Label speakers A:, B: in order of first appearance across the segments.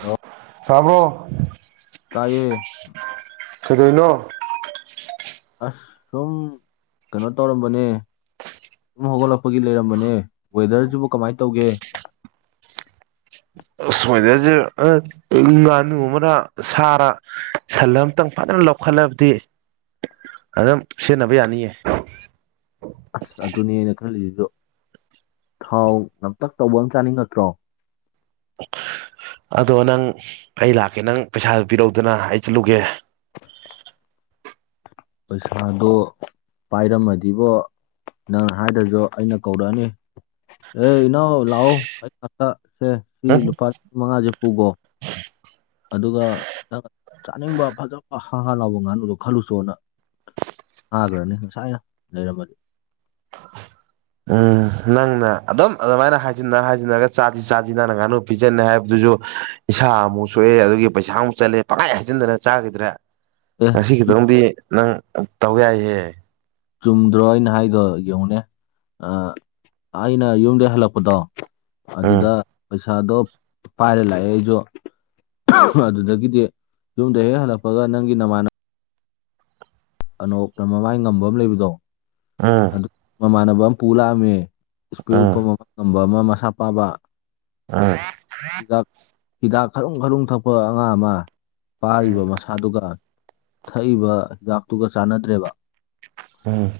A: hello
B: ꯔꯕꯣ
A: ꯇꯥꯏꯌꯦ
B: ꯀꯩꯗꯣꯏꯅꯣ
A: ꯑꯁ ꯁꯨꯝ ꯀꯩꯅꯣ ꯇꯧꯔꯝꯕꯅꯦ ꯑꯗꯨꯝ ꯍꯧꯒꯠꯂꯛꯄꯒꯤ ꯂꯩꯔꯝꯕꯅꯦ ꯋꯦꯗꯔꯁꯤꯕꯨ ꯀꯃꯥꯏꯅ ꯇꯧꯒꯦ
B: ꯁꯨꯃꯥꯏꯅꯁꯦ ꯉꯥꯅꯨ ꯑꯃꯅ ꯁꯥꯔ ꯁꯟ ꯑ ꯑꯃꯇꯪ ꯐꯖꯅ ꯂꯧꯈꯠꯂꯕꯗꯤ ꯑꯗꯨꯝ ꯁꯤꯖꯤꯟꯅꯕ ꯌꯥꯅꯤꯌꯦ
A: ꯑꯁ ꯑꯗꯨꯅꯦꯅ ꯈꯜꯂꯤꯁꯤꯁꯨ ꯊꯥꯎ ꯅꯝꯇꯛ ꯇꯧꯕ ꯑꯃ ꯆꯥꯅꯤꯡꯉꯠꯇ꯭ꯔꯣ
B: ꯑꯗꯣ ꯅꯪ ꯑꯩ ꯂꯥꯛꯀꯦ ꯅꯪ ꯄꯩꯁꯥꯗꯨ ꯄꯤꯔꯧꯗꯅ ꯑꯩ ꯆꯠꯂꯨꯒꯦ
A: ꯄꯩꯁꯥꯗꯨꯣ ꯄꯥꯏꯔꯝꯃꯗꯤꯕꯣ ꯅꯪ ꯍꯥꯏꯗꯁꯨ ꯑꯩꯅ ꯀꯧꯔꯛꯑꯅꯤ ꯑꯦ ꯏꯅꯥꯎ ꯂꯥꯛꯑꯣ ꯑꯩꯁꯦ ꯁꯤ ꯂꯨꯄꯥ ꯂꯤꯁꯤꯡ ꯃꯉꯥꯁꯦ ꯄꯨꯈꯣ ꯑꯗꯨꯒ ꯅꯪ ꯆꯥꯅꯤꯡꯕ ꯐꯖꯕ ꯍꯥ ꯍꯥ ꯂꯥꯎꯕ ꯉꯥꯅꯨꯗꯣ ꯈꯜꯂꯨꯁꯅ ꯊꯥꯈ꯭ꯔꯅꯤ ꯉꯁꯥꯏꯅ ꯂꯩꯔꯝꯃꯗꯤ
B: ꯎꯝ ꯅꯪꯅ ꯑꯗꯨꯝ ꯑꯗꯨꯃꯥꯏꯅ ꯍꯥꯏꯖꯤꯟꯅꯔ ꯍꯥꯏꯖꯤꯟꯅꯔꯒ ꯆꯥꯁꯤ ꯆꯥꯁꯤ ꯅꯪꯅ ꯉꯥꯅꯨ ꯄꯤꯖꯅꯤ ꯍꯥꯏꯕꯗꯨꯁꯨ ꯏꯁꯥ ꯑꯃꯨꯛ ꯁꯣꯛꯑꯦ ꯑꯗꯨꯒꯤ ꯄꯩꯁꯥꯃꯨꯛ ꯆꯠꯂꯦ ꯄꯪꯈꯥꯏ ꯍꯥꯏꯖꯤꯟꯗꯅ ꯆꯥꯈꯤꯗ꯭ꯔꯥ
A: ꯑꯦ
B: ꯉꯁꯤ ꯈꯤꯇꯪꯗꯤ ꯅꯪ ꯇꯧ ꯌꯥꯏꯍꯦ
A: ꯆꯨꯝꯗ꯭ꯔꯣ ꯑꯩꯅ ꯍꯥꯏꯗꯣ ꯌꯦꯡꯉꯨꯅꯦ ꯑ ꯑꯩꯅ ꯌꯨꯝꯗꯩ ꯍꯜꯂꯛꯄꯗꯣ
B: ꯎꯝ
A: ꯑꯗꯨꯗ ꯄꯩꯁꯥꯗꯣ ꯄꯥꯏꯔ ꯂꯥꯛꯑꯦ ꯑꯩꯁꯨ ꯑꯗꯨꯗꯒꯤꯗꯤ ꯌꯨꯝꯗ ꯍꯦꯛ ꯍꯜꯂꯛꯄꯒ ꯅꯪꯒꯤ ꯅꯃꯥꯟꯅ ꯑꯅꯣꯛꯅ ꯃꯃꯥꯏ ꯉꯝꯕ ꯑꯃ ꯂꯩꯕꯗꯣ
B: ꯎꯝ
A: ꯑꯗꯨ ꯃꯃꯥꯟꯅꯕ ꯑꯃ ꯄꯨ ꯂꯥꯛꯑꯝꯃꯦ ꯏꯁꯄꯦꯛ
B: ꯎꯝ
A: ꯎꯞꯄ [unintelligible] ꯉꯝꯕ ꯑꯃ ꯃꯁꯥ ꯄꯥꯕ
B: ꯑꯥ
A: ꯍꯤꯗꯥꯛ ꯍꯤꯗꯥꯛ ꯈꯔꯨꯡ ꯈꯔꯨꯡ ꯊꯛꯄ ꯑꯉꯥꯡ ꯑꯃ ꯄꯥꯔꯤꯕ ꯃꯁꯥ ꯁꯥꯗꯨꯒ ꯊꯛꯏꯕ ꯍꯤꯗꯥꯛꯇꯨꯒ ꯆꯥꯟꯅꯗ꯭ꯔꯦꯕ
B: ꯎꯝ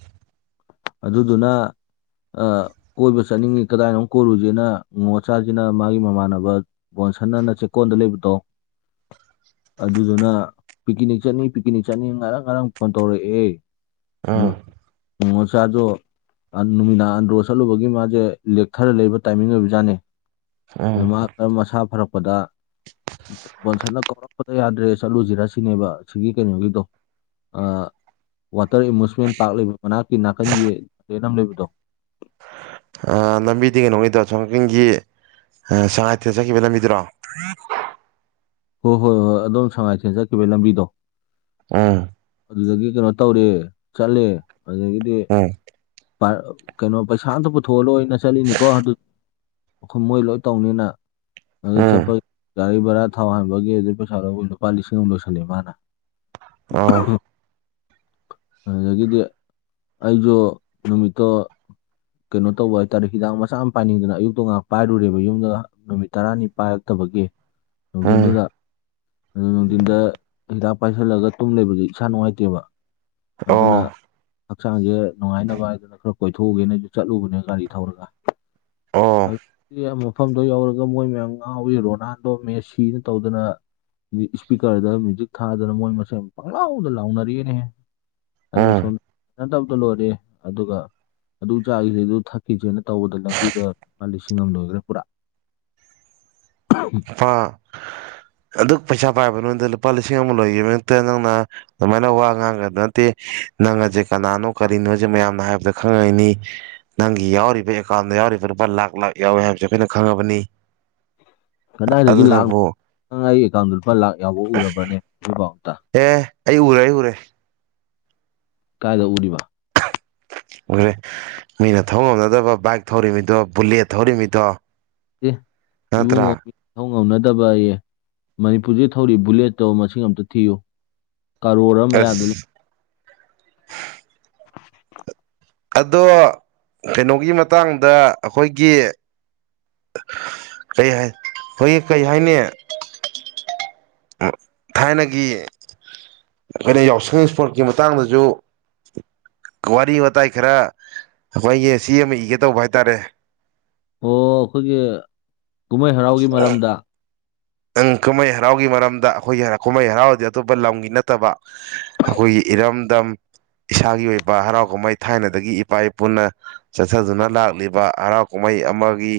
A: ꯑꯗꯨꯗꯨꯅ ꯑ ꯀꯣꯏꯕ ꯆꯠꯅꯤꯡꯉꯤ ꯀꯗꯥꯏꯅꯣꯃ ꯀꯣꯏꯔꯨꯁꯦꯅ ꯅꯉꯣꯆꯥꯁꯤꯅ ꯃꯥꯒꯤ ꯃꯃꯥꯟꯅ ꯕ ꯕꯣꯟꯁꯟ ꯑꯅ ꯆꯦꯛꯀꯣꯟꯗ ꯂꯩꯕꯗꯣ ꯑꯗꯨꯗꯨꯅ ꯄꯤꯀꯤꯅꯤꯛ ꯆꯠꯅꯤ ꯄꯤꯀꯤꯅꯤꯛ ꯆꯠꯅꯤ ꯉꯔꯪ ꯉꯔꯪ ꯐꯣꯟ ꯇꯧꯔꯛꯑꯦ ꯎ
B: ꯎꯝ ꯎꯝ
A: ꯉꯣꯉꯣꯆꯥꯗꯣ ꯑ ꯅꯨꯃꯤꯗꯥꯡ ꯑꯟꯗ꯭ꯔꯣ ꯆꯠꯂꯨꯕꯒꯤ ꯃꯥꯁꯦ ꯂꯦꯛꯊꯔ ꯂꯩꯕ ꯇꯥꯏꯃꯤꯡ ꯑꯣꯏꯕꯖꯥꯠꯅꯦ ꯑꯗꯣ
B: ꯎꯝ
A: ꯃꯥ ꯃꯁꯥ ꯐꯔꯛꯄꯗ ꯕꯣꯟꯁꯟꯅ ꯀꯧꯔꯛꯄꯗ ꯌꯥꯗ꯭ꯔꯦ ꯆꯠꯂꯨꯁꯤꯔ ꯁꯤꯅꯦꯕ ꯁꯤꯒꯤ ꯀꯩꯅꯣꯒꯤꯗꯣ ꯑ ꯋꯥꯇꯔ ꯑꯦꯃꯨꯁꯃꯦꯟ ꯄꯥꯔꯛ ꯂꯩꯕ ꯃꯅꯥꯛꯀꯤ ꯅꯥꯀꯟꯒꯤ [unintelligible] ꯑꯃ ꯂꯩꯕꯗꯣ
B: ꯑ ꯂꯝꯕꯤꯗꯤ ꯀꯩꯅꯣꯒꯤꯗꯣ ꯑꯁꯣꯝ ꯅꯥꯀꯟꯒꯤ ꯑ ꯁꯉꯥꯏꯊꯦꯜ ꯆꯠꯈꯤꯕ ꯂꯝꯕꯤꯗꯨꯔꯣ
A: ꯍꯣꯏ ꯍꯣꯏ ꯍꯣꯏ ꯑꯗꯣꯝ ꯁꯉꯥꯏꯊꯦꯟ ꯆꯠꯈꯤꯕ ꯂꯝꯕꯤꯗꯣ
B: ꯎꯝ
A: ꯑꯗꯨꯗꯒꯤ ꯀꯩꯅꯣ ꯇꯧꯔꯦ ꯆꯠꯂꯦ ꯑꯗꯒꯤꯗꯤ
B: ꯎꯝ
A: [unintelligible] ꯀꯩꯅꯣ ꯄꯩꯁꯥ ꯑꯝꯇ ꯄꯨꯊꯣꯛꯍꯜꯂꯣꯏꯅ ꯆꯠꯂꯤꯅꯤꯀꯣ ꯑꯗꯨ ꯑꯩꯈꯣꯏ ꯂꯣꯏ ꯇꯧꯅꯤꯅ ꯑꯗꯨ
B: ꯎꯝ
A: ꯆꯠꯄꯒꯤ ꯒꯥꯔꯤ ꯚꯔꯥ ꯊꯥꯎ ꯍꯥꯟꯕꯒꯤ ꯑꯗꯨꯗꯩ ꯄꯩꯁꯥ ꯂꯧꯕꯩ ꯂꯨꯄꯥ ꯂꯤꯁꯤꯡ ꯑꯃ ꯂꯣꯏꯁꯜꯂꯦ ꯃꯥꯅ
B: ꯑꯣ
A: ꯑꯗꯒꯤꯗꯤ ꯑꯩꯁꯨ ꯅꯨꯃꯤꯠꯇꯣ ꯀꯩꯅꯣ ꯇꯧꯕ ꯍꯥꯏꯇꯥꯔꯦ ꯍꯤꯗꯥꯛ ꯃꯆꯥ ꯑꯃ ꯄꯥꯏꯅꯤꯡꯗꯅ ꯑꯌꯨꯛꯇꯣ ꯉꯥꯏꯍꯥꯛ ꯄꯥꯏꯔꯨꯔꯦꯕ ꯌꯨꯝꯗꯒ ꯅꯨꯃꯤꯠ ꯇꯔꯥꯅꯤ ꯄꯥꯏꯔꯛꯇꯕꯒꯤ
B: ꯎꯝ
A: ꯅꯨꯡꯊꯤꯟꯗꯨꯗ ꯑꯗꯨ ꯅꯨꯡꯊꯤꯟꯗ ꯍꯤꯗꯥꯛ ꯄꯥꯏꯁꯤꯜꯂꯒ ꯇꯨꯝ ꯂꯩꯕꯗꯤ ꯏꯁꯥ ꯅꯨꯡꯉꯥꯏꯇꯦꯕ ꯑꯗꯨꯅ
B: ꯑꯣ
A: ꯍꯛꯆꯥꯡꯁꯦ ꯅꯨꯡꯉꯥꯏꯅ ꯕ ꯍꯥꯏꯗꯅ ꯈꯔ ꯀꯣꯏꯊꯣꯛꯎꯒꯦꯅ ꯑꯩꯁꯨ ꯆꯠꯂꯨꯕꯅꯦ ꯒꯥꯔꯤ ꯊꯧꯔꯒ
B: ꯑꯣ
A: ꯑꯗꯨꯒꯤ ꯃꯐꯝꯗꯣ ꯌꯧꯔꯒ ꯃꯣꯏ ꯃꯌꯥꯝ ꯉꯥꯎꯋꯤ ꯔꯣꯅꯥꯜꯗꯣ ꯃꯦꯁꯤꯅ ꯇꯧꯗꯅ ꯏꯁꯄꯤꯀꯔꯗ ꯃ꯭ꯌꯨꯖꯤꯛ ꯊꯥꯗꯅ ꯃꯣꯏ ꯃꯁꯦꯟ ꯄꯪꯂꯥꯎꯗ ꯂꯥꯎꯅꯔꯛꯑꯦꯅꯦꯍꯦ ꯑꯩꯅ
B: ꯎꯝ
A: ꯁꯣꯝꯗ ꯍꯩꯅꯗꯕꯗ ꯂꯣꯏꯔꯦ ꯑꯗꯨꯒ ꯑꯗꯨ ꯆꯥꯈꯤꯁꯦ ꯑꯗꯨ ꯊꯛꯀꯤꯁꯦꯅ ꯇꯧꯕꯗ ꯂꯝꯕꯤꯗ ꯂꯄꯥ ꯂꯤꯁꯤꯡ ꯑꯃ ꯂꯣꯏꯈ꯭ꯔꯦ ꯄꯨꯔꯥ [unintelligible]
B: ꯐꯥ ꯑꯗꯨꯛ ꯄꯩꯁꯥ ꯄꯥꯏꯕ ꯅꯉꯣꯟꯗ ꯂꯨꯄꯥ ꯂꯤꯁꯤꯡ ꯑꯃ ꯂꯣꯏꯒꯤꯕ ꯅꯠꯇꯦ ꯅꯪꯅ ꯑꯗꯨꯃꯥꯏꯅ ꯋꯥ ꯉꯥꯡꯒꯗꯕ ꯅꯠꯇꯦ ꯅꯪ ꯑꯖꯦ ꯀꯅꯥꯅꯣ ꯀꯔꯤꯅꯣꯖꯦ ꯃꯌꯥꯝꯅ ꯍꯥꯏꯕꯗ ꯈꯪꯉꯩꯅꯤ ꯅꯪꯒꯤ ꯌꯥꯎꯔꯤꯕ ꯑꯦꯀꯥꯎꯟꯗ ꯌꯥꯎꯔꯤꯕ ꯂꯨꯄꯥ ꯂꯥꯛ ꯂꯥꯛ ꯌꯥꯎꯋꯦ ꯍꯥꯏꯕꯁꯦ ꯑꯩꯈꯣꯏꯅ ꯈꯪꯉꯕꯅꯤ
A: ꯀꯗꯥꯏꯗꯒꯤ ꯂꯥꯛꯅꯣ
B: ꯑꯗꯨꯅꯕꯨ
A: ꯅꯪ ꯑꯩ ꯑꯦꯀꯥꯎꯟꯗ ꯂꯨꯄꯥ ꯂꯥꯛ ꯌꯥꯎꯕ ꯎꯔꯕ꯭ꯔꯅꯦ ꯉꯁꯤꯕꯥꯥꯎꯇ
B: ꯑꯦ ꯑꯩ ꯎꯔꯦ ꯑꯩ ꯎꯔꯦ
A: ꯀꯥꯏꯗ ꯎꯔꯤꯕ
B: ꯎꯔꯦ ꯃꯤꯅ ꯊꯧ ꯉꯝꯅꯗꯕ ꯕꯥꯏꯛ ꯊꯧꯔꯤꯃꯤꯗꯣ ꯕꯨꯂꯦꯠ ꯊꯧꯔꯤꯃꯤꯗꯣ
A: ꯑꯦ ꯏꯕꯨꯡꯉꯣ
B: ꯅꯠꯇ꯭ꯔꯥ
A: ꯃꯤ ꯊꯧ ꯉꯝꯅꯗꯕ ꯑꯩꯌꯦ ꯃꯅꯤꯄꯨꯔꯖꯤ ꯊꯧꯔꯤ ꯕꯨꯂꯦꯠꯇꯣ ꯃꯁꯤꯡ ꯑꯝꯇ ꯊꯤꯌꯨ ꯀꯔꯣꯔ ꯑꯃꯌꯥꯗ
B: ꯑꯁ
A: ꯂꯩ [unintelligible]
B: ꯑꯗꯣ ꯀꯩꯅꯣꯒꯤ ꯃꯇꯥꯡꯗ ꯑꯩꯈꯣꯏꯒꯤ ꯀꯩ ꯍꯥꯏ ꯑꯈꯣꯏꯒꯤ ꯀꯩ ꯍꯥꯏꯅꯤ ꯊꯥꯏꯅꯒꯤ ꯑꯩꯈꯣꯏꯅ ꯌꯥꯎꯁꯪ ꯏꯁꯄꯣꯔꯠꯀꯤ ꯃꯇꯥꯡꯗꯁꯨ ꯋꯥꯔꯤ ꯋꯥꯇꯥꯏ ꯈꯔ ꯑꯩꯈꯣꯏꯒꯤ ꯆꯦ ꯑꯃ ꯏꯒꯦ ꯇꯧꯕ ꯍꯥꯏꯇꯥꯔꯦ
A: ꯑꯣ ꯑꯩꯈꯣꯏꯒꯤ ꯀꯨꯝꯍꯩ ꯍꯔꯥꯎꯒꯤ ꯃꯔꯝꯗ
B: ꯑꯪ ꯀꯨꯝꯍꯩ ꯍꯔꯥꯎꯒꯤ ꯃꯔꯝꯗ ꯑꯩꯈꯣꯏꯒꯤ ꯀꯨꯝꯍꯩ ꯍꯔꯥꯎꯗꯤ ꯑꯇꯣꯞꯄ ꯂꯝꯒꯤ ꯅꯠꯇꯕ ꯑꯩꯈꯣꯏꯒꯤ ꯏꯔꯝꯗꯝ ꯏꯁꯥꯒꯤ ꯑꯣꯏꯕ ꯍꯔꯥꯎ ꯀꯨꯝꯍꯩ ꯊꯥꯏꯅꯗꯒꯤ ꯏꯄꯥ ꯏꯄꯨꯅ ꯆꯠꯊꯗꯨꯅ ꯂꯥꯛꯂꯤꯕ ꯍꯔꯥꯎ ꯀꯨꯝꯍꯩ ꯑꯃꯒꯤ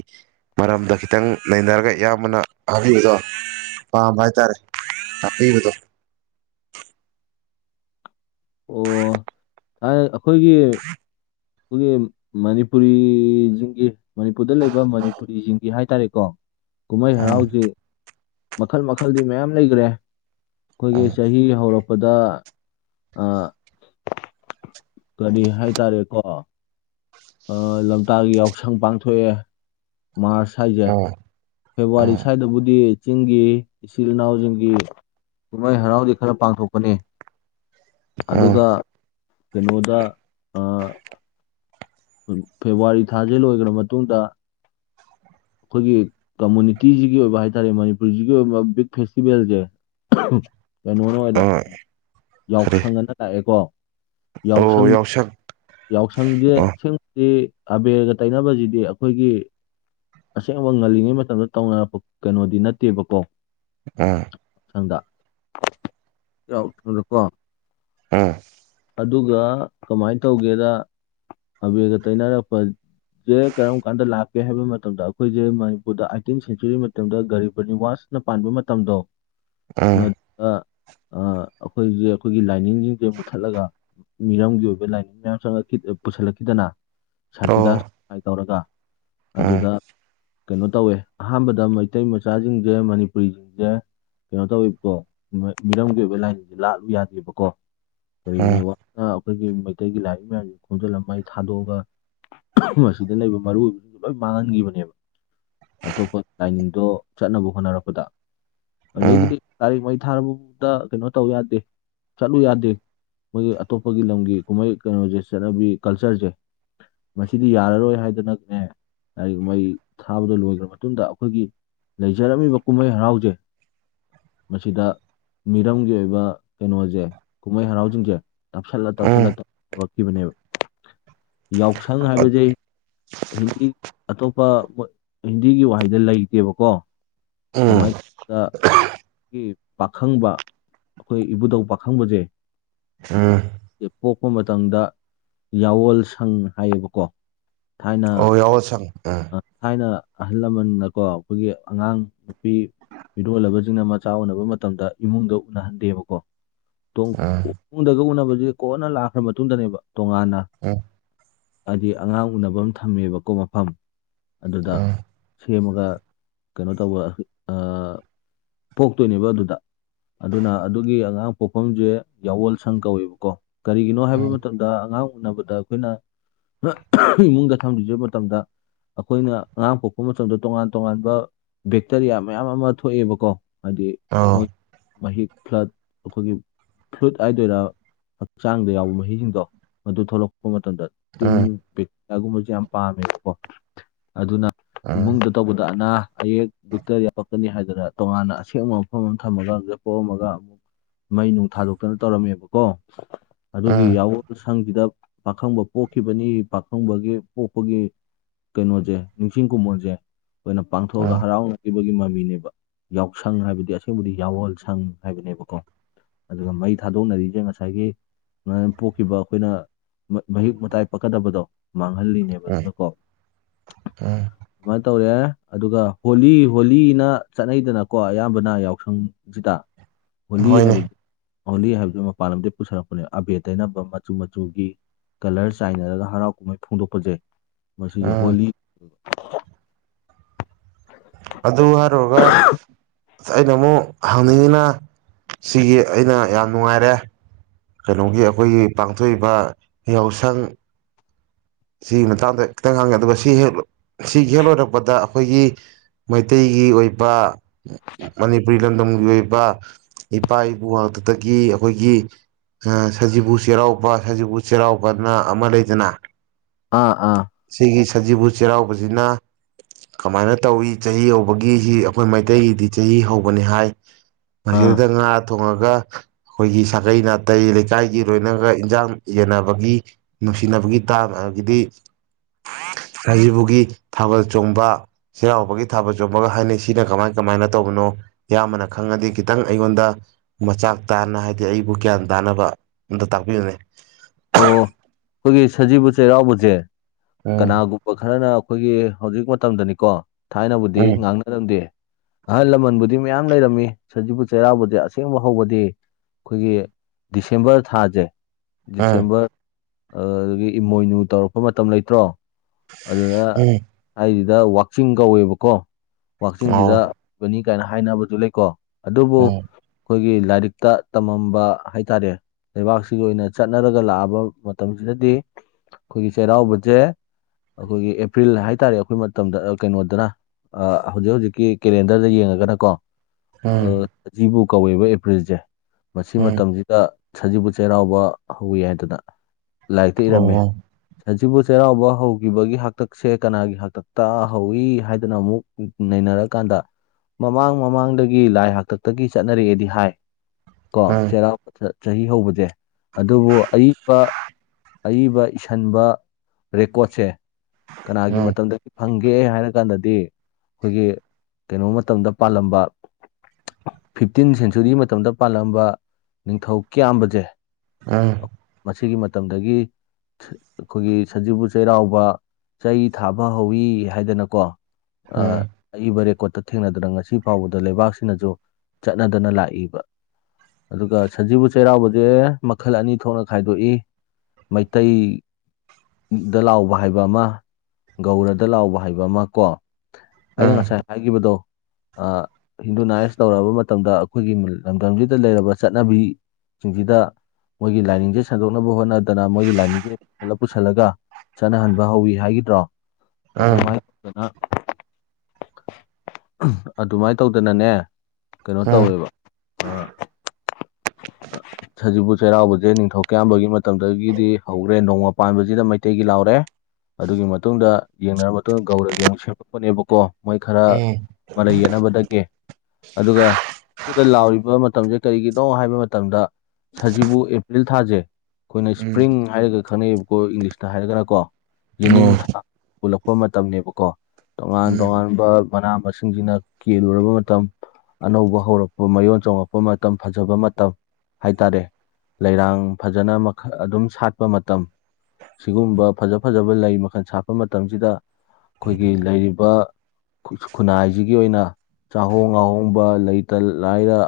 B: ꯃꯔꯝꯗ ꯈꯤꯇꯪ ꯅꯩꯅꯔꯒ ꯏꯌꯥꯝꯕꯅ ꯍꯥꯏꯕꯤꯕꯗꯣ ꯄꯥꯝꯕ ꯍꯥꯏꯇꯥꯔꯦ ꯇꯥꯛꯄꯤꯕꯗꯣ
A: ꯑꯣ ꯑꯩꯈꯣꯏꯒꯤ ꯑꯩꯈꯣꯏꯒꯤ ꯃꯅꯤꯄꯨꯔꯤꯁꯤꯡꯒꯤ ꯃꯅꯤꯄꯨꯔꯗ ꯂꯩꯕ ꯃꯅꯤꯄꯨꯔꯤꯁꯤꯡꯒꯤ ꯍꯥꯏꯇꯥꯔꯦꯀꯣ ꯀꯨꯝꯍꯩ
B: ꯎꯝ
A: ꯍꯔꯥꯎꯖꯦ ꯃꯈꯜ ꯃꯈꯜꯗꯤ ꯃꯌꯥꯝ ꯂꯩꯈ꯭ꯔꯦ ꯑꯩꯈꯣꯏꯒꯤ
B: ꯎꯝ
A: ꯆꯍꯤ ꯍꯧꯔꯛꯄꯗ ꯑꯥ ꯀꯔꯤ ꯍꯥꯏꯇꯥꯔꯦꯀꯣ ꯂꯝꯇꯥꯒꯤ ꯌꯥꯎꯁꯪ ꯄꯥꯡꯊꯣꯛꯑꯦ ꯃꯥꯔꯁ ꯍꯥꯏꯁꯦ
B: ꯎꯝ
A: ꯐꯦꯕꯋꯥꯔꯤ
B: ꯎꯝ
A: ꯁ꯭ꯋꯥꯏꯗꯕꯨꯗꯤ ꯆꯤꯡꯒꯤ ꯏꯆꯤꯜ ꯏꯅꯥꯎꯁꯤꯡꯒꯤ ꯀꯨꯝꯍꯩ ꯍꯔꯥꯎꯗꯤ ꯈꯔ ꯄꯥꯡꯊꯣꯛꯄꯅꯤ
B: ꯑꯥ
A: ꯑꯗꯨꯒ ꯀꯩꯅꯣꯗ ꯑꯥ ꯐꯦꯕꯋꯥꯔꯤ ꯊꯥꯖꯦ ꯂꯣꯏꯒ꯭ꯔ ꯃꯇꯨꯡꯗ ꯑꯩꯈꯣꯏꯒꯤ ꯀꯝꯃꯨꯅꯤꯇꯤꯁꯤꯒꯤ ꯑꯣꯏꯕ ꯍꯥꯏꯇꯥꯔꯦ ꯃꯅꯤꯄꯨꯔꯁꯤꯒꯤ ꯑꯣꯏꯕ ꯕꯤꯛ ꯐꯦꯁꯇꯤꯚꯦꯜꯁꯦ ꯀꯩꯅꯣꯅ ꯑꯣꯏꯔꯦ
B: ꯑꯥ ꯀꯔꯤ
A: ꯌꯥꯎꯁꯪꯉꯅ ꯂꯥꯛꯑꯦꯀꯣ ꯌꯥꯎꯁꯪ ꯌꯥꯎꯁꯪꯖꯦ
B: ꯑꯣ
A: ꯑꯁꯦꯡꯕꯗꯤ ꯑꯕꯦꯔꯒ ꯇꯩꯅꯕꯖꯤꯗꯤ ꯑꯩꯈꯣꯏꯒꯤ ꯑꯁꯦꯡꯕ ꯉꯜꯂꯤꯉꯩ ꯃꯇꯝꯗ ꯇꯧꯅꯔꯛꯄ ꯀꯩꯅꯣꯗꯤ ꯅꯠꯇꯦꯕꯀꯣ
B: ꯑꯥ
A: ꯃꯊꯪꯗ ꯆꯩꯔꯥꯎꯕꯒꯗꯣꯀꯣ
B: ꯑꯥ
A: ꯑꯗꯨꯒ ꯀꯃꯥꯏꯟ ꯇꯧꯒꯦꯗ ꯑꯕꯦꯔꯒ ꯇꯩꯅꯔꯛꯄ ꯁꯦ ꯀꯔꯝ ꯀꯥꯟꯗ ꯂꯥꯛꯀꯦ ꯍꯥꯏꯕ ꯃꯇꯝꯗ ꯑꯩꯈꯣꯏꯁꯦ ꯃꯅꯤꯄꯨꯔꯗ ꯑꯥꯏꯇꯤꯟ ꯁꯦꯟꯆꯨꯔꯤ ꯃꯇꯝꯗ ꯒꯔꯤꯕꯅꯤꯋꯥꯖ ꯅ ꯄꯥꯟꯕ ꯃꯇꯝꯗꯣ
B: ꯑꯥ
A: ꯃꯗꯨ ꯑ ꯑꯩꯈꯣꯏꯖꯦ ꯑꯩꯈꯣꯏꯒꯤ ꯂꯥꯏꯅꯤꯡꯖꯤꯡꯖꯦ ꯃꯨꯠꯊꯠꯂꯒ ꯃꯤꯔꯝꯒꯤ ꯑꯣꯏꯕ ꯂꯥꯏꯅꯤꯡ ꯃꯌꯥꯝ ꯆꯪꯂꯛꯈꯤ ꯄꯨꯁꯤꯜꯂꯛ ꯁꯤꯗꯅ
B: ꯑꯣ
A: ꯁꯥꯟꯇꯤꯗꯥꯁ ꯒꯣꯁꯥꯏ ꯇꯧꯔꯒ
B: ꯑꯥ
A: ꯑꯗꯨꯗ ꯀꯩꯅꯣ ꯇꯧꯋꯦ ꯑꯍꯥꯟꯕꯗ ꯃꯩꯇꯩ ꯃꯆꯥꯖꯤꯡꯖꯦ ꯃꯅꯤꯄꯨꯔꯤꯁꯤꯡꯖꯦ ꯀꯩꯅꯣ ꯇꯧꯋꯦꯕꯀꯣ ꯃꯤꯔꯝꯒꯤ ꯑꯣꯏꯕ ꯂꯥꯏꯅꯤꯡꯖꯦ ꯂꯥꯠꯂꯨ ꯌꯥꯗꯦꯕꯀꯣ ꯒꯔꯤꯕꯅꯤꯋꯥꯖꯅ ꯑꯩꯈꯣꯏꯒꯤ ꯃꯩꯇꯩꯒꯤ ꯂꯥꯏꯔꯤꯛ ꯃꯌꯥꯝꯁꯤ ꯈꯣꯝꯖꯤꯜꯂ ꯃꯩ ꯊꯥꯗꯣꯛꯑꯒ ꯃꯁꯤꯗ ꯂꯩꯕ ꯃꯔꯨ ꯑꯣꯏꯕꯁꯤꯡꯗꯨ ꯂꯣꯏ ꯃꯥꯡꯍꯟꯒꯤꯕꯅꯦꯕ ꯑꯇꯣꯞꯄ ꯂꯥꯏꯅꯤꯡꯗꯣ ꯆꯠꯅꯕ ꯍꯣꯠꯅꯔꯛꯄꯗ
B: ꯑꯥ
A: ꯑꯗꯨꯗꯒꯤꯗꯤ ꯂꯥꯏꯔꯤꯛ ꯃꯩ ꯊꯥꯔꯕꯗ ꯀꯩꯅꯣ ꯇꯧ ꯌꯥꯗꯦ ꯆꯠꯂꯨ ꯌꯥꯗꯦ ꯃꯣꯏꯒꯤ ꯑꯇꯣꯞꯄꯒꯤ ꯂꯝꯒꯤ ꯀꯨꯝꯍꯩ ꯀꯩꯅꯣꯁꯦ ꯆꯠꯅꯕꯤ ꯀꯜꯆꯔꯁꯦ ꯃꯁꯤꯗꯤ ꯌꯥꯔꯔꯣꯏ ꯍꯥꯏꯗꯅꯅꯦ ꯂꯥꯏꯔꯤꯛ ꯃꯩ ꯊꯥꯕꯗꯣ ꯂꯣꯏꯈ꯭ꯔ ꯃꯇꯨꯡꯗ ꯑꯩꯈꯣꯏꯒꯤ ꯂꯩꯖꯔꯝꯃꯤꯕ ꯀꯨꯝꯍꯩ ꯍꯔꯥꯎꯖꯦ ꯃꯁꯤꯗ ꯃꯤꯔꯝꯒꯤ ꯑꯣꯏꯕ ꯀꯩꯅꯣꯁꯦ ꯀꯨꯝꯍꯩ ꯍꯔꯥꯎꯁꯤꯡꯁꯦ ꯇꯞꯁꯤꯜꯂ
B: ꯑꯥ
A: ꯇꯞꯁꯤꯜꯂ ꯇꯧꯔꯛꯈꯤꯕꯅꯦꯕ ꯌꯥꯎꯁꯪ ꯍꯥꯏꯕꯁꯦ ꯍꯤꯟꯗꯤ ꯑꯇꯣꯞꯄ ꯍꯤꯟꯗꯤꯒꯤ ꯋꯥꯍꯩꯗ ꯂꯩꯇꯦꯕꯀꯣ
B: ꯎꯝ ꯎꯝ
A: ꯀꯃꯥꯏꯅ ꯇ ꯒꯤ ꯄꯥꯈꯪꯕ ꯑꯩꯈꯣꯏ ꯏꯕꯨꯗꯧ ꯄꯥꯈꯪꯕꯁꯦ
B: ꯎꯝ
A: ꯄꯣꯛꯄ ꯃꯇꯝꯗ ꯌꯥꯑꯣꯜꯁꯪ ꯍꯥꯏꯌꯦꯕꯀꯣ ꯊꯥꯏꯅ
B: ꯑꯣ ꯌꯥꯎꯁꯪ ꯎꯝ
A: ꯑ ꯊꯥꯏꯅ ꯑꯍꯜ ꯂꯃꯟꯅꯀꯣ ꯑꯩꯈꯣꯏꯒꯤ ꯑꯉꯥꯡ ꯅꯨꯄꯤ ꯃꯤꯔꯣꯜꯂꯕꯁꯤꯡꯅ ꯃꯆꯥ ꯎꯅꯕ ꯃꯇꯝꯗ ꯏꯃꯨꯡꯗ ꯎꯅꯍꯟꯗꯦꯕꯀꯣ
B: ꯎꯝ
A: ꯑꯦꯃꯨꯡꯗꯒ ꯎꯅꯕꯁꯤ ꯀꯣꯟꯅ ꯂꯥꯛꯈ꯭ꯔ ꯃꯇꯨꯡꯗꯅꯦꯕ ꯇꯣꯉꯥꯟꯅ
B: ꯎꯝ
A: ꯍꯥꯏꯗꯤ ꯑꯉꯥꯡ ꯎꯅꯕꯝ ꯊꯝꯃꯦꯕꯀꯣ ꯃꯐꯝ ꯑꯗꯨꯗ
B: ꯎꯝ
A: ꯁꯦꯝꯃꯒ ꯀꯩꯅꯣ ꯇꯧꯕ ꯄꯣꯛꯇꯣꯏꯅꯦꯕ ꯑꯗꯨꯗ ꯑꯗꯨꯅ ꯑꯗꯨꯒꯤ ꯑꯉꯥꯡ ꯄꯣꯛꯐꯝꯁꯦ ꯌꯥꯋꯣꯜ ꯁꯪ ꯀꯧꯋꯦꯕꯀꯣ ꯀꯔꯤꯒꯤꯅꯣ ꯍꯥꯏꯕ
B: ꯎꯝ
A: ꯃꯇꯝꯗ ꯑꯉꯥꯡ ꯎꯅꯕꯗ ꯑꯩꯈꯣꯏꯅ ꯏꯃꯨꯡꯗ ꯊꯝꯗ꯭ꯁꯤꯕ ꯃꯇꯝꯗ ꯑꯩꯈꯣꯏꯅ ꯑꯉꯥꯡ ꯄꯣꯛꯄ ꯃꯇꯝꯗ ꯇꯣꯉꯥꯟ ꯇꯣꯉꯥꯟꯕ ꯕꯦꯛꯇꯔꯤꯌꯥ ꯃꯌꯥꯝ ꯑꯃ ꯊꯣꯛꯑꯦꯕꯀꯣ ꯍꯥꯏꯗꯤ
B: ꯑꯣ
A: ꯃꯣꯏ ꯃꯍꯤ ꯈ ꯑꯩꯈꯣꯏꯒꯤ [inaudible] ꯐ꯭ꯂꯨꯏꯠ ꯍꯥꯏꯗꯣꯏꯔꯥ ꯍꯛꯆꯥꯡꯗ ꯌꯥꯎꯕ ꯃꯍꯤꯁꯤꯡꯗꯣ ꯃꯗꯨ ꯊꯣꯛꯂꯛꯄ ꯃꯇꯝꯗ
B: ꯎꯝ
A: ꯇꯤꯟ
B: ꯎꯝ
A: ꯄꯤꯒꯨꯝꯕꯁꯦ ꯌꯥꯝ ꯄꯥꯝꯃꯦꯕꯀꯣ ꯑꯗꯨꯅ ꯏꯃꯨꯡꯗ ꯇꯧꯕꯗ ꯑꯅꯥ ꯑꯌꯦꯛ ꯕꯥꯇꯦꯔꯤꯌꯥ ꯌꯥꯎꯔꯛꯀꯅꯤ ꯍꯥꯏꯗꯅ ꯇꯣꯉꯥꯟꯅ ꯁꯦꯛꯕ ꯃꯐꯝ ꯑꯃ ꯊꯝꯃꯒ ꯑꯗꯨꯗꯥ ꯄꯣꯛꯑꯝꯃꯒ ꯑꯃꯨꯛ ꯃꯩ ꯅꯨꯡ ꯊꯥꯗꯣꯛꯇꯅ ꯇꯧꯔꯝꯃꯦꯕꯀꯣ
B: ꯎꯝ
A: ꯑꯗꯨꯒꯤ ꯌꯥꯑꯣꯜ ꯁꯪꯁꯤꯗ ꯄꯥꯈꯪꯕ ꯄꯣꯛꯈꯤꯕꯅꯤ ꯄꯥꯈꯪꯕꯒꯤ ꯄꯣꯛꯄꯒꯤ ꯀꯩꯅꯣꯁꯦ ꯅꯤꯡꯁꯤꯡ ꯀꯨꯝꯃꯣꯟꯁꯦ ꯑꯩꯈꯣꯏꯅ
B: ꯎꯝ
A: ꯄꯥꯡꯊꯣꯛꯑꯒ ꯍꯔꯥꯎꯅꯈꯤꯕꯒꯤ ꯃꯃꯤꯅꯦꯕ ꯁꯪ ꯍꯥꯏꯕꯗꯤ ꯑꯁꯦꯡꯕꯗꯤ ꯌꯥꯋꯜ ꯁꯪ ꯍꯥꯏꯕꯅꯦꯕꯀꯣ ꯑꯗꯨꯒ ꯃꯩ ꯊꯥꯗꯣꯛꯅꯔꯤꯁꯦ ꯉꯁꯥꯏꯒꯤ ꯅ ꯄꯣꯛꯈꯤꯕ ꯑꯩꯈꯣꯏꯅ ꯃꯍꯤꯛ ꯃꯇꯥꯏ ꯄꯛꯀꯗꯕꯗꯣ ꯃꯥꯡꯍꯜꯂꯤꯅꯦꯕ
B: ꯎꯝ
A: ꯑꯗꯨꯅꯀꯣ
B: ꯎꯝ
A: ꯑꯗꯨꯃꯥꯏꯅ ꯇꯧꯔꯦ ꯑꯗꯨꯒ ꯍꯣꯂꯤ ꯍꯣꯂꯤꯅ ꯆꯠꯅꯩꯗꯅ ꯀꯣ ꯑꯌꯥꯝꯕꯅ ꯌꯥꯎꯁꯪꯁꯤꯗ ꯍꯣꯂꯤ
B: ꯍꯣꯏꯅꯦ
A: ꯍꯥꯏꯕ ꯑꯣꯂꯤ ꯍꯥꯏꯕꯗꯨ ꯃꯄꯥꯟ ꯂꯝꯗꯒꯤ ꯄꯨꯁꯜꯂꯛꯄꯅꯦ ꯑꯕꯦꯔ ꯇꯩꯅꯕ ꯃꯆꯨ ꯃꯆꯨꯒꯤ ꯀꯂꯔ ꯆꯥꯏꯅꯔꯒ ꯍꯔꯥꯎ ꯀꯨꯝꯍꯩ ꯐꯣꯡꯗꯣꯛꯄꯁꯦ ꯃꯁꯤꯁꯦ
B: ꯎꯝ
A: ꯍꯣꯂꯤ
B: ꯑꯗꯨ ꯍꯥꯏꯔꯨꯔꯒ ꯑꯩꯅ ꯑꯃꯨꯛ ꯍꯪꯅꯤꯡꯉꯤꯅ ꯁꯤꯒꯤ ꯑꯩꯅ ꯌꯥꯝ ꯅꯨꯡꯉꯥꯏꯔꯦ ꯀꯩꯅꯣꯒꯤ ꯑꯩꯈꯣꯏꯒꯤ ꯄꯥꯡꯊꯣꯛꯏꯕ ꯌꯥꯎꯁꯪ ꯁꯤꯒꯤ ꯃꯇꯥꯡꯗ ꯈꯤꯇꯪ ꯍꯥꯡꯉꯦ ꯑꯗꯨꯒ ꯁꯤ ꯍ ꯁꯤ ꯍꯦꯛ ꯂꯣꯏꯔꯛꯄꯗ ꯑꯩꯈꯣꯏꯒꯤ ꯃꯩꯇꯩꯒꯤ ꯑꯣꯏꯕ ꯃꯅꯤꯄꯨꯔꯤ ꯂꯝꯗꯝꯒꯤ ꯑꯣꯏꯕ ꯏꯄꯥ ꯏꯄꯨ ꯍꯥꯛꯇꯒꯤ ꯑꯩꯈꯣꯏꯒꯤ ꯁꯖꯤꯕꯨ ꯆꯩꯔꯥꯎꯕ ꯁꯖꯤꯕꯨ ꯆꯩꯔꯥꯎꯕꯅ ꯑꯃ ꯂꯩꯗꯅ
A: ꯑꯥ ꯑꯥ
B: ꯁꯤꯒꯤ ꯁꯖꯤꯕꯨ ꯆꯩꯔꯥꯎꯕꯁꯤꯅ ꯀꯃꯥꯏꯅ ꯇꯧꯋꯤ ꯆꯍꯤ ꯍꯧꯕꯒꯤꯁꯤ ꯑꯩꯈꯣꯏ ꯃꯩꯇꯩꯒꯤꯗꯤ ꯆꯍꯤ ꯍꯧꯕꯅꯤ ꯍꯥꯏ
A: ꯑꯥ
B: ꯃꯁꯤꯗ ꯉꯥ ꯊꯣꯡꯉꯒ ꯑꯩꯈꯣꯏꯒꯤ ꯁꯥꯒꯩ ꯅꯥꯇꯩ ꯂꯩꯀꯥꯏꯒꯤ ꯂꯣꯏꯅꯒ ꯏꯟꯖꯥꯡ ꯌꯦꯟꯅꯕꯒꯤ ꯅꯨꯡꯁꯤꯅꯕꯒꯤ ꯇꯥꯡ ꯑꯗꯤ ꯁꯖꯤꯕꯨꯒꯤ ꯊꯥꯕꯜ ꯆꯣꯡꯕ ꯆꯩꯔꯥꯎꯕꯒꯤ ꯊꯥꯕ ꯆꯨꯝꯃꯒ ꯍꯥꯏꯅꯩ ꯁꯤꯅ ꯀꯃꯥꯏ ꯀꯃꯥꯏꯅ ꯇꯧꯕꯅꯣ ꯌꯥꯝꯌꯥꯝꯕꯅ ꯈꯪꯉꯗꯤ ꯈꯤꯇꯪ ꯑꯩꯉꯣꯟꯗ ꯃꯆꯥꯛ ꯇꯥꯅ ꯍꯥꯏꯗꯤ ꯑꯩꯕꯨ ꯒ꯭ꯌꯥꯟ ꯇꯥꯅꯕ ꯑꯝꯇ ꯇꯥꯛꯄꯤꯌꯨꯅꯦ
A: ꯑꯣ ꯑꯩꯈꯣꯏꯒꯤ ꯁꯖꯤꯕꯨ ꯆꯩꯔꯥꯎꯕꯁꯦ
B: ꯎꯝ
A: ꯀꯅꯥꯒꯨꯝ ꯈꯔꯅ ꯑꯩꯈꯣꯏꯒꯤ ꯍꯧꯖꯤꯛ ꯃꯇꯝꯗꯅꯤꯀꯣ ꯊꯥꯏꯅꯕꯨꯗꯤ
B: ꯎꯝ
A: ꯉꯥꯡꯅ ꯃꯔꯝꯗꯤ ꯑꯍꯜ ꯂꯃꯟꯕꯨꯗꯤ ꯃꯌꯥꯝ ꯂꯩꯔꯝꯃꯤ ꯁꯖꯤꯕꯨ ꯆꯩꯔꯥꯎꯕꯗꯤ ꯑꯁꯦꯡꯕ ꯍꯧꯕꯗꯤ ꯑꯩꯈꯣꯏꯒꯤ ꯗꯤꯁꯦꯝꯕꯔ ꯊꯥꯁꯦ
B: ꯎꯝ
A: ꯗꯤꯁꯦꯝꯕꯔ ꯑꯗꯨꯗꯒꯤ ꯏꯃꯣꯏꯅꯨ ꯇꯧꯔꯛꯄ ꯃꯇꯝ ꯂꯩꯇ꯭ꯔꯣ ꯑꯗꯨꯗ
B: ꯎꯝ
A: ꯍꯥꯏꯁꯤꯗ ꯋꯥꯛꯆꯤꯡ ꯀꯧꯋꯦꯕꯀꯣ
B: ꯑꯣ
A: ꯋꯥꯛꯆꯤꯡꯁꯤꯗ ꯅꯤ ꯀꯥꯏꯅ ꯍꯥꯏꯅꯕꯁꯨ ꯂꯩꯀꯣ ꯑꯗꯨꯕꯨ
B: ꯎꯝ
A: ꯑꯩꯈꯣꯏꯒꯤ ꯂꯥꯏꯔꯤꯛꯇ ꯇꯝꯃꯝꯕ ꯍꯥꯏꯇꯥꯔꯦ ꯂꯩꯕꯥꯛꯁꯤꯒꯤ ꯑꯣꯏꯅ ꯆꯠꯅꯔꯒ ꯂꯥꯛꯑꯕ ꯃꯇꯝꯁꯤꯗꯗꯤ ꯑꯩꯈꯣꯏꯒꯤ ꯆꯩꯔꯥꯎꯕꯁꯦ ꯑꯩꯈꯣꯏꯒꯤ ꯑꯦꯄ꯭ꯔꯤꯜ ꯍꯥꯏꯇꯥꯔꯦ ꯑꯩꯈꯣꯏ ꯃꯇꯝꯗ ꯀꯩꯅꯣꯗꯅ ꯍꯧꯖꯤꯛ ꯍꯧꯖꯤꯛꯀꯤ ꯀꯦꯂꯦꯟꯗꯔꯗ ꯌꯦꯡꯉꯒꯅꯀꯣ
B: ꯎꯝ
A: ꯖꯤꯕꯨ ꯀꯧꯋꯦꯕ ꯑꯦꯄ꯭ꯔꯤꯜꯁꯦ ꯃꯁꯤ
B: ꯎꯝ
A: ꯃꯇꯝꯁꯤ ꯁꯖꯤꯕꯨ ꯆꯩꯔꯥꯎꯕ ꯍꯧꯋꯤ ꯍꯥꯏꯗꯅ ꯂꯥꯏꯔꯤꯛꯇ
B: ꯑꯣ
A: ꯏꯔꯝꯃꯦ
B: ꯎꯝ
A: ꯁꯖꯤꯕꯨ ꯆꯩꯔꯥꯎꯕ ꯍꯧꯈꯤꯕꯒꯤ ꯍꯥꯛꯇꯛꯁꯦ ꯀꯅꯥꯒꯤ ꯍꯥꯛꯇꯛꯇ ꯍꯧꯋ ꯍꯥꯏꯗꯅ ꯑꯃꯨꯛ ꯅꯩꯅꯔꯀꯥꯟꯗ ꯃꯃꯥꯡ ꯃꯃꯥꯡꯗꯒꯤ ꯂꯥꯏ ꯍꯥꯛꯇꯛꯇꯒꯤ ꯆꯠꯅꯔꯛꯑꯦꯗꯤ ꯍꯥꯏ ꯀꯣ
B: ꯎꯝ
A: ꯆꯩꯔꯥꯎ ꯆꯍꯤ ꯍꯧꯕꯁꯦ ꯑꯗꯨꯕꯨ ꯑꯏꯄ ꯑꯏꯕ ꯏꯁꯟꯕ ꯔꯦꯀꯣꯠꯁꯦ
B: ꯎꯝ ꯎꯝ ꯎꯝ
A: ꯀꯅꯥꯒꯤ ꯃꯇꯝꯗꯒꯤ ꯐꯪꯒꯦ ꯍꯥꯏꯔ ꯀꯥꯟꯗꯗꯤ ꯑꯩꯈꯣꯏꯒꯤ ꯀꯩꯅꯣ ꯃꯇꯝꯗ ꯄꯥꯜꯂꯝꯕ ꯐꯤꯞꯇꯤꯟ ꯁꯦꯟꯆꯨꯔꯤ ꯃꯇꯝꯗ ꯄꯥꯜꯂꯝꯕ ꯅꯤꯡꯊꯧ ꯀꯌꯥꯝꯕꯁꯦ
B: ꯎꯝ
A: ꯃꯁꯤꯒꯤ ꯃꯇꯝꯗꯒꯤ ꯑꯩꯈꯣꯏꯒꯤ ꯁꯟꯖꯤꯕꯨ ꯆꯩꯔꯥꯎꯕ ꯆꯩ ꯊꯥꯕ ꯍꯧꯋ ꯍꯥꯏꯗꯅꯀꯣ
B: ꯎꯝ
A: ꯑ ꯑꯏꯕ ꯔꯦꯀꯣꯔꯠꯇ ꯊꯦꯡꯅꯗꯅ ꯉꯁꯤ ꯐꯥꯎꯕꯗ ꯂꯩꯕꯥꯛꯁꯤꯅꯁꯨ ꯆꯠꯅꯗꯅ ꯂꯥꯛꯏꯕ ꯑꯗꯨꯒ ꯁꯟꯖꯤꯕꯨ ꯆꯩꯔꯥꯎꯕꯗꯤ ꯃꯈꯜ ꯑꯅꯤ ꯊꯣꯛꯅ ꯈꯥꯏꯗꯣꯛꯏ ꯃꯩꯇꯩ ꯗ ꯂꯥꯎꯕ ꯍꯥꯏꯕ ꯑꯃ ꯒꯧꯔꯗ ꯂꯥꯎꯕ ꯍꯥꯏꯕ ꯑꯃ ꯀꯣ ꯑꯩꯅ ꯉꯁꯥꯏ ꯍꯥꯏꯈꯤꯕꯗꯣ ꯍꯤꯟꯗꯨꯅꯥꯏꯁ ꯇꯧꯔꯛꯑꯔꯕ ꯃꯇꯝꯗ ꯑꯩꯈꯣꯏꯒꯤ ꯂꯝꯗꯝꯁꯤꯗ ꯂꯩꯔꯕ ꯆꯠꯅꯕꯤ ꯁꯤꯡꯁꯤꯗ ꯃꯣꯏꯒꯤ ꯂꯥꯏꯅꯤꯡꯁꯦ ꯁꯟꯗꯣꯛꯅꯕ ꯍꯣꯠꯅꯗꯅ ꯃꯣꯏꯒꯤ ꯂꯥꯏꯅꯤꯡꯁꯦ ꯄꯨꯁꯜꯂ ꯄꯨꯁꯜꯂꯒ ꯆꯠꯅꯍꯟꯕ ꯍꯧꯋꯤ ꯍꯥꯏꯒꯗ꯭ꯔꯣ
B: ꯎꯝ
A: ꯑꯗꯨꯃꯥꯏꯅ ꯇꯧꯗꯅ ꯑꯗꯨꯃꯥꯏꯅ ꯇꯧꯗꯅꯅꯦ ꯀꯩꯅꯣ ꯇꯧꯋꯦꯕ ꯑ ꯁꯖꯤꯕꯨ ꯆꯩꯔꯥꯎꯕꯁꯦ ꯅꯤꯡꯊꯧꯀꯌꯥꯝꯕꯒꯤ ꯃꯇꯝꯗꯒꯤꯗꯤ ꯍꯧꯈ꯭ꯔꯦ ꯅꯣꯡꯃ ꯄꯥꯟꯕꯁꯤꯗ ꯃꯩꯇꯩꯒꯤ ꯂꯥꯎꯔꯦ ꯑꯗꯨꯒꯤ ꯃꯇꯨꯡꯗ ꯌꯦꯡꯅꯔꯕ ꯃꯇꯨꯡꯗ ꯒꯧꯔꯒꯤ ꯑꯃꯨꯛ ꯁꯦꯝꯂꯛꯄꯅꯦꯕꯀꯣ ꯃꯣꯏ ꯈꯔ ꯃꯥꯅ ꯌꯦꯅꯕꯗꯗꯒꯤ ꯑꯗꯨꯒ ꯑꯩꯗ ꯂꯥꯎꯔꯤꯕ ꯃꯇꯝꯁꯦ ꯀꯔꯤꯒꯤꯅꯣ ꯍꯥꯏꯕ ꯃꯇꯝꯗ ꯁꯥꯖꯤꯕꯨ ꯑꯦꯄ꯭ꯔꯤꯜ ꯊꯥꯁꯦ ꯑꯩꯈꯣꯏꯅ
B: ꯎꯝ
A: ꯏꯁꯄ꯭ꯔꯤꯡ ꯍꯥꯏꯔꯒ ꯈꯪꯅꯩꯌꯦꯕꯀꯣ ꯏꯪꯂꯤꯁꯇ ꯍꯥꯏꯔꯒꯅꯀꯣ
B: ꯑꯣ
A: ꯌꯦꯅꯤꯡꯊ ꯄꯨꯂꯛꯄ ꯃꯇꯝꯅꯦꯕꯀꯣ ꯇꯣꯉꯥꯟ
B: ꯎꯝ
A: ꯇꯣꯉꯥꯟꯕ ꯃꯅꯥ ꯃꯁꯤꯡꯁꯤꯅ ꯀꯦꯜꯂꯨꯔꯕ ꯃꯇꯝ ꯑꯅꯧꯕ ꯍꯧꯔꯛꯄ ꯃꯌꯣꯟꯜ ꯆꯣꯉꯛꯄ ꯃꯇꯝ ꯐꯖꯕ ꯃꯇꯝ ꯍꯥꯏꯇꯥꯔꯦ ꯂꯩꯔꯥꯡ ꯐꯖꯅ ꯑꯗꯨꯝ ꯁꯥꯠꯄ ꯃꯇꯝ ꯁꯤꯒꯨꯝꯕ ꯐꯖ ꯐꯖꯕ ꯂꯩ ꯃꯈꯜ ꯁꯥꯄ ꯃꯇꯝꯁꯤꯗ ꯑꯩꯈꯣꯏꯒꯤ ꯂꯩꯔꯤꯕ ꯈꯨꯟꯅꯥꯏꯁꯤꯒꯤ ꯑꯣꯏꯅ ꯆꯥꯍꯣꯡ ꯉꯥꯍꯣꯡꯕ ꯂꯩꯇ ꯂꯥꯏꯔ